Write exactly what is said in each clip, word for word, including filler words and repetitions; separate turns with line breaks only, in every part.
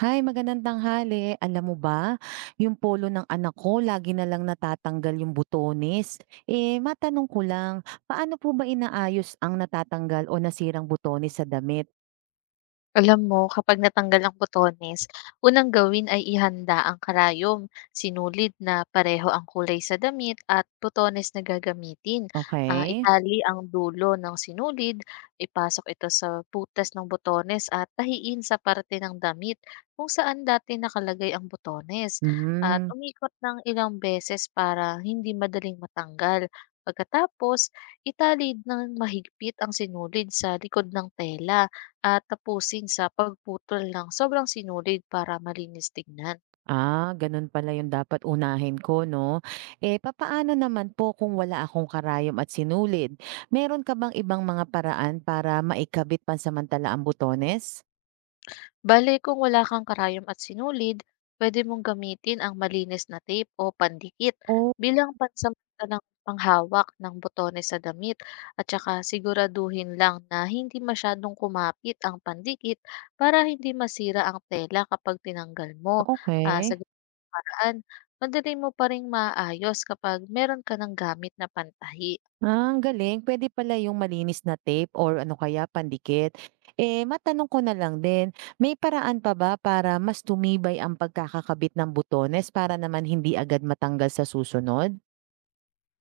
Hi, magandang tanghali. Alam mo ba, yung polo ng anak ko, lagi na lang natatanggal yung butones. Eh, matanong ko lang, paano po ba inaayos ang natatanggal o nasirang butones sa damit?
Alam mo, kapag natanggal ang botones, unang gawin ay ihanda ang karayom, sinulid na pareho ang kulay sa damit at botones na gagamitin. Ah,
Okay?
itali ang dulo ng sinulid, ipasok ito sa butas ng botones at tahiin sa parte ng damit kung saan dati nakalagay ang botones. At
Hmm.
umikot ng ilang beses para hindi madaling matanggal. Pagkatapos, italid ng mahigpit ang sinulid sa likod ng tela at tapusin sa pagputol ng sobrang sinulid para malinis tignan.
Ah, ganun pala yung dapat unahin ko, no? Eh, papaano naman po kung wala akong karayom at sinulid? Meron ka bang ibang mga paraan para maikabit pansamantala ang butones?
Bale, kung wala kang karayom at sinulid, pwede mong gamitin ang malinis na tape o pandikit
Oh,
bilang pansamantalang panghawak ng botones sa damit at saka siguraduhin lang na hindi masyadong kumapit ang pandikit para hindi masira ang tela kapag tinanggal mo. Ah,
okay.
sa ganung paraan, madali mo pa rin maayos kapag meron ka ng gamit na pantahi.
Ah, ang galing. Pwede pala yung malinis na tape or ano kaya pandikit. Eh, matanong ko na lang din, may paraan pa ba para mas tumibay ang pagkakakabit ng butones para naman hindi agad matanggal sa susunod?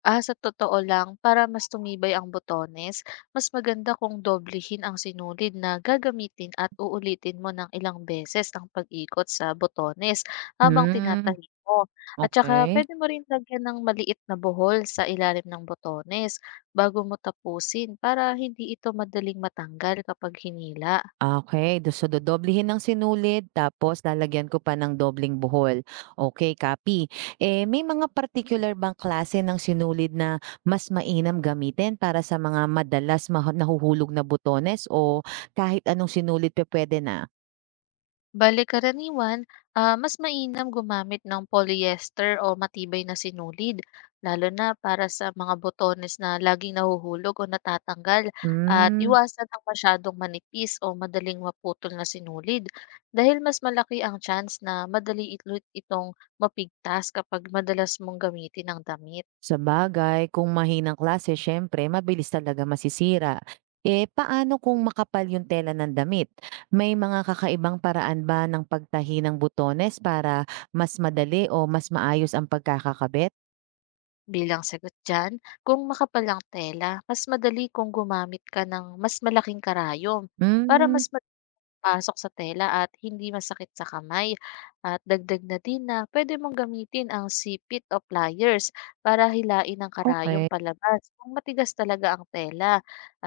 Ah, sa totoo lang, para mas tumibay ang botones, mas maganda kung doblehin ang sinulid na gagamitin at uulitin mo ng ilang beses ang pag-ikot sa botones habang
Hmm,
tinatahi mo. At saka
okay.
pwede mo rin lagyan ng maliit na buhol sa ilalim ng botones bago mo tapusin para hindi ito madaling matanggal kapag hinila.
Ah, Okay, do so dodoblehin ng sinulid tapos lalagyan ko pa ng dobleng buhol. Okay, copy. Eh, may mga particular bang klase ng sinulid na mas mainam gamitin para sa mga madalas maha nahuhulog na botones o kahit anong sinulid pe pwede na?
Bale karaniwan, ah, mas mainam gumamit ng polyester o matibay na sinulid, lalo na para sa mga botones na laging nahuhulog o natatanggal at
Hmm.
iwasan ang masyadong manipis o madaling maputol na sinulid dahil mas malaki ang chance na madali itlo- itong mapigtas kapag madalas mong gamitin ang damit.
Sa bagay kung mahinang klase, syempre, mabilis talaga masisira. Eh, paano kung makapal yung tela ng damit? May mga kakaibang paraan ba ng pagtahi ng butones para mas madali o mas maayos ang pagkakakabit?
Bilang sagot dyan, kung makapalang tela, mas madali kung gumamit ka ng mas malaking karayom para
Hmm,
mas pasok sa tela at hindi masakit sa kamay. At dagdag na din na pwede mong gamitin ang sipit o pliers para hilain ang karayom
okay.
palabas kung matigas talaga ang tela.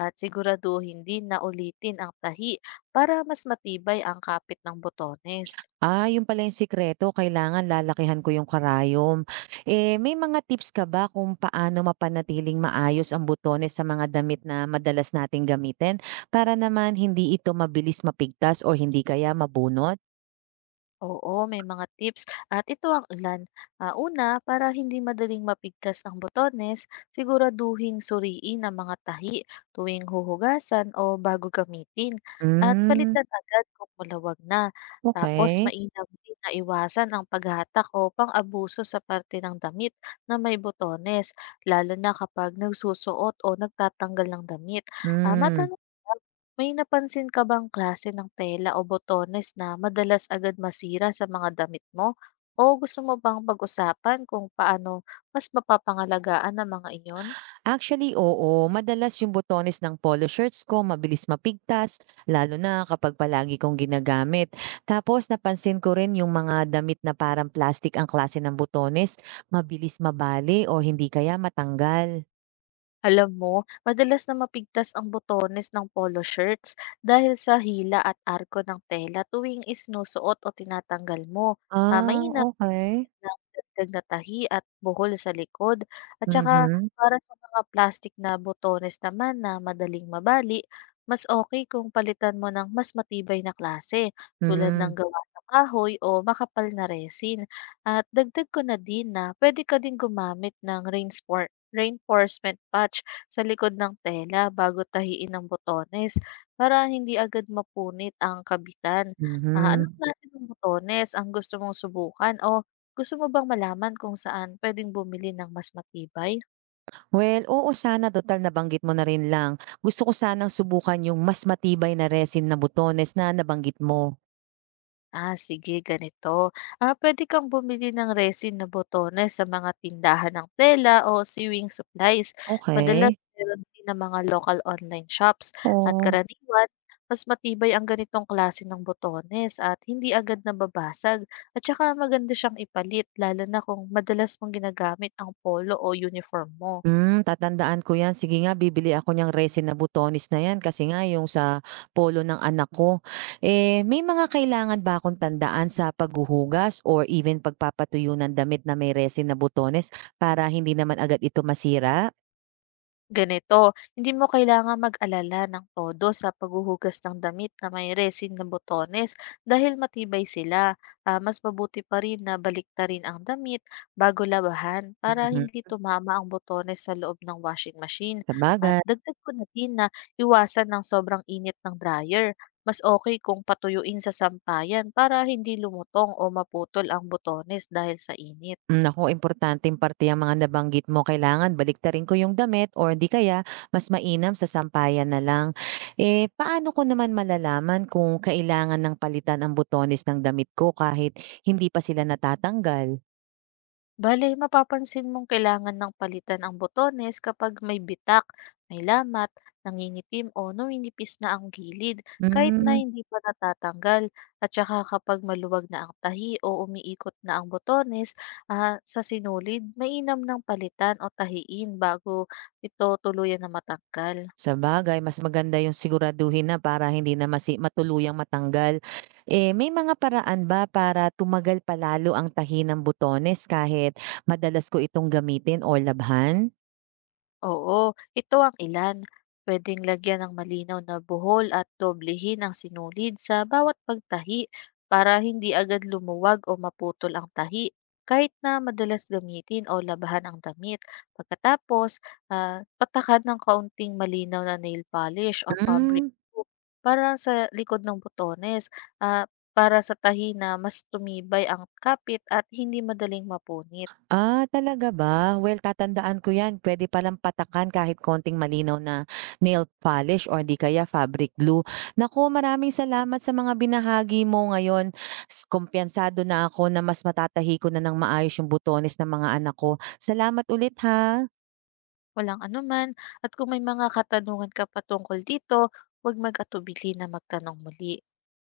At siguraduhin din na ulitin ang tahi para mas matibay ang kapit ng botones.
Ah, yun pala yung sikreto, kailangan lalakihan ko yung karayom. Eh, may mga tips ka ba kung paano mapanatiling maayos ang butones sa mga damit na madalas nating gamitin para naman hindi ito mabilis mapigtas o hindi kaya mabunot?
Oo, may mga tips at ito ang ilan. Ah, una, para hindi madaling mapigtas ang botones, siguraduhin suriin ang mga tahi tuwing huhugasan o bago gamitin at
Hmm,
palitan agad kung malawag na. Tapos
okay.
mainam din na iwasan ang paghatak o pang-abuso sa parte ng damit na may botones, lalo na kapag nagsusuot o nagtatanggal ng damit. Ah,
Hmm.
matanong may napansin ka bang klase ng tela o botones na madalas agad masira sa mga damit mo? O gusto mo bang pag-usapan kung paano mas mapapangalagaan ang mga iyon?
Actually, oo. Madalas yung botones ng polo shirts ko mabilis mapigtas, lalo na kapag palagi kong ginagamit. Tapos napansin ko rin yung mga damit na parang plastic ang klase ng botones, mabilis mabali o hindi kaya matanggal.
Alam mo, madalas na mapigtas ang botones ng polo shirts dahil sa hila at arko ng tela tuwing isinusuot o tinatanggal mo. Ah,
Ah,
mainam
okay.
nakakadagdag na tahi at buhol sa likod at saka
Mhm.
para sa mga plastic na botones naman na madaling mabali, mas okay kung palitan mo ng mas matibay na klase tulad ng
Mm.
gawa sa kahoy o makapal na resin. At dagdag ko na din na puwede ka din gumamit ng rainspor reinforcement patch sa likod ng tela bago tahiin ang botones para hindi agad mapunit ang kabitan. Ah,
Mhm.
anong klase ng botones ang gusto mong subukan o gusto mo bang malaman kung saan pwedeng bumili ng mas matibay?
Well, oo, sana total nabanggit mo na rin lang. Gusto ko sanang subukan yung mas matibay na resin na botones na nabanggit mo.
Ah, sige, ganito. Ah, pwede kang bumili ng resin na botones sa mga tindahan ng tela o sewing supplies. Madalas
Okay.
meron din ng mga local online shops at
Oo.
karaniwan, mas matibay ang ganitong klase ng botones at hindi agad nababasag. At saka maganda siyang ipalit, lalo na kung madalas mong ginagamit ang polo o uniform mo.
Hmm, tatandaan ko 'yan. Sige nga, bibili ako niyang resin na butones na 'yan kasi nga yung sa polo ng anak ko. Eh, may mga kailangan ba akong tandaan sa paghuhugas or even pagpapatuyo ng damit na may resin na butones para hindi naman agad ito masira?
Ganito, hindi mo kailangan mag-alala ng todo sa paghuhugas ng damit na may resin na botones dahil matibay sila. Ah, mas mabuti pa rin na baliktarin ang damit bago labahan para
Mhm,
hindi tumama ang botones sa loob ng washing machine. At
sabagay.
dagdag ko na din na iwasan ng sobrang init ng dryer. Mas okay kung patuyuin sa sampayan para hindi lumutong o maputol ang botones dahil sa init.
Hmm, naku, importanteng parte yang mga nabanggit mo. Kailangan baliktarin ko yung damit or di kaya mas mainam sa sampayan na lang. Eh, paano ko naman malalaman kung kailangan ng palitan ang butones ng damit ko kahit hindi pa sila natatanggal?
Bale, mapapansin mong kailangan ng palitan ang botones kapag may bitak, may lamat, nangingitim o numinipis na ang gilid kahit na
Hmm,
hindi pa natatanggal at saka kapag maluwag na ang tahi o umiikot na ang botones ah, sa sinulid, mainam ng palitan o tahiin bago ito tuluyan na matanggal.
bagay mas maganda yung siguraduhin na para hindi na masi matuluyang matanggal. Eh, may mga paraan ba para tumagal pa ang tahi ng butones kahit madalas ko itong gamitin o labhan?
Oo, ito ang ilan. Pwedeng lagyan ng malinaw na buhol at doblehin ang sinulid sa bawat pagtahi para hindi agad lumuwag o maputol ang tahi kahit na madalas gamitin o labahan ang damit. Pagkatapos, ah, patakan ng kaunting malinaw na nail polish o fabric
Hmm.
glue para sa likod ng butones ah, para sa tahi na mas tumibay ang kapit at hindi madaling mapunit.
Ah, talaga ba? Well, tatandaan ko 'yan. Pwede palang patakan kahit konting malinaw na nail polish or di kaya fabric glue. Naku, maraming salamat sa mga binahagi mo ngayon. S Kumpiyensado na ako na mas matatahi ko na ng maayos yung butones ng mga anak ko. Salamat ulit, ha.
Walang anuman at kung may mga katanungan ka pa dito, huwag mag-atubili na magtanong muli.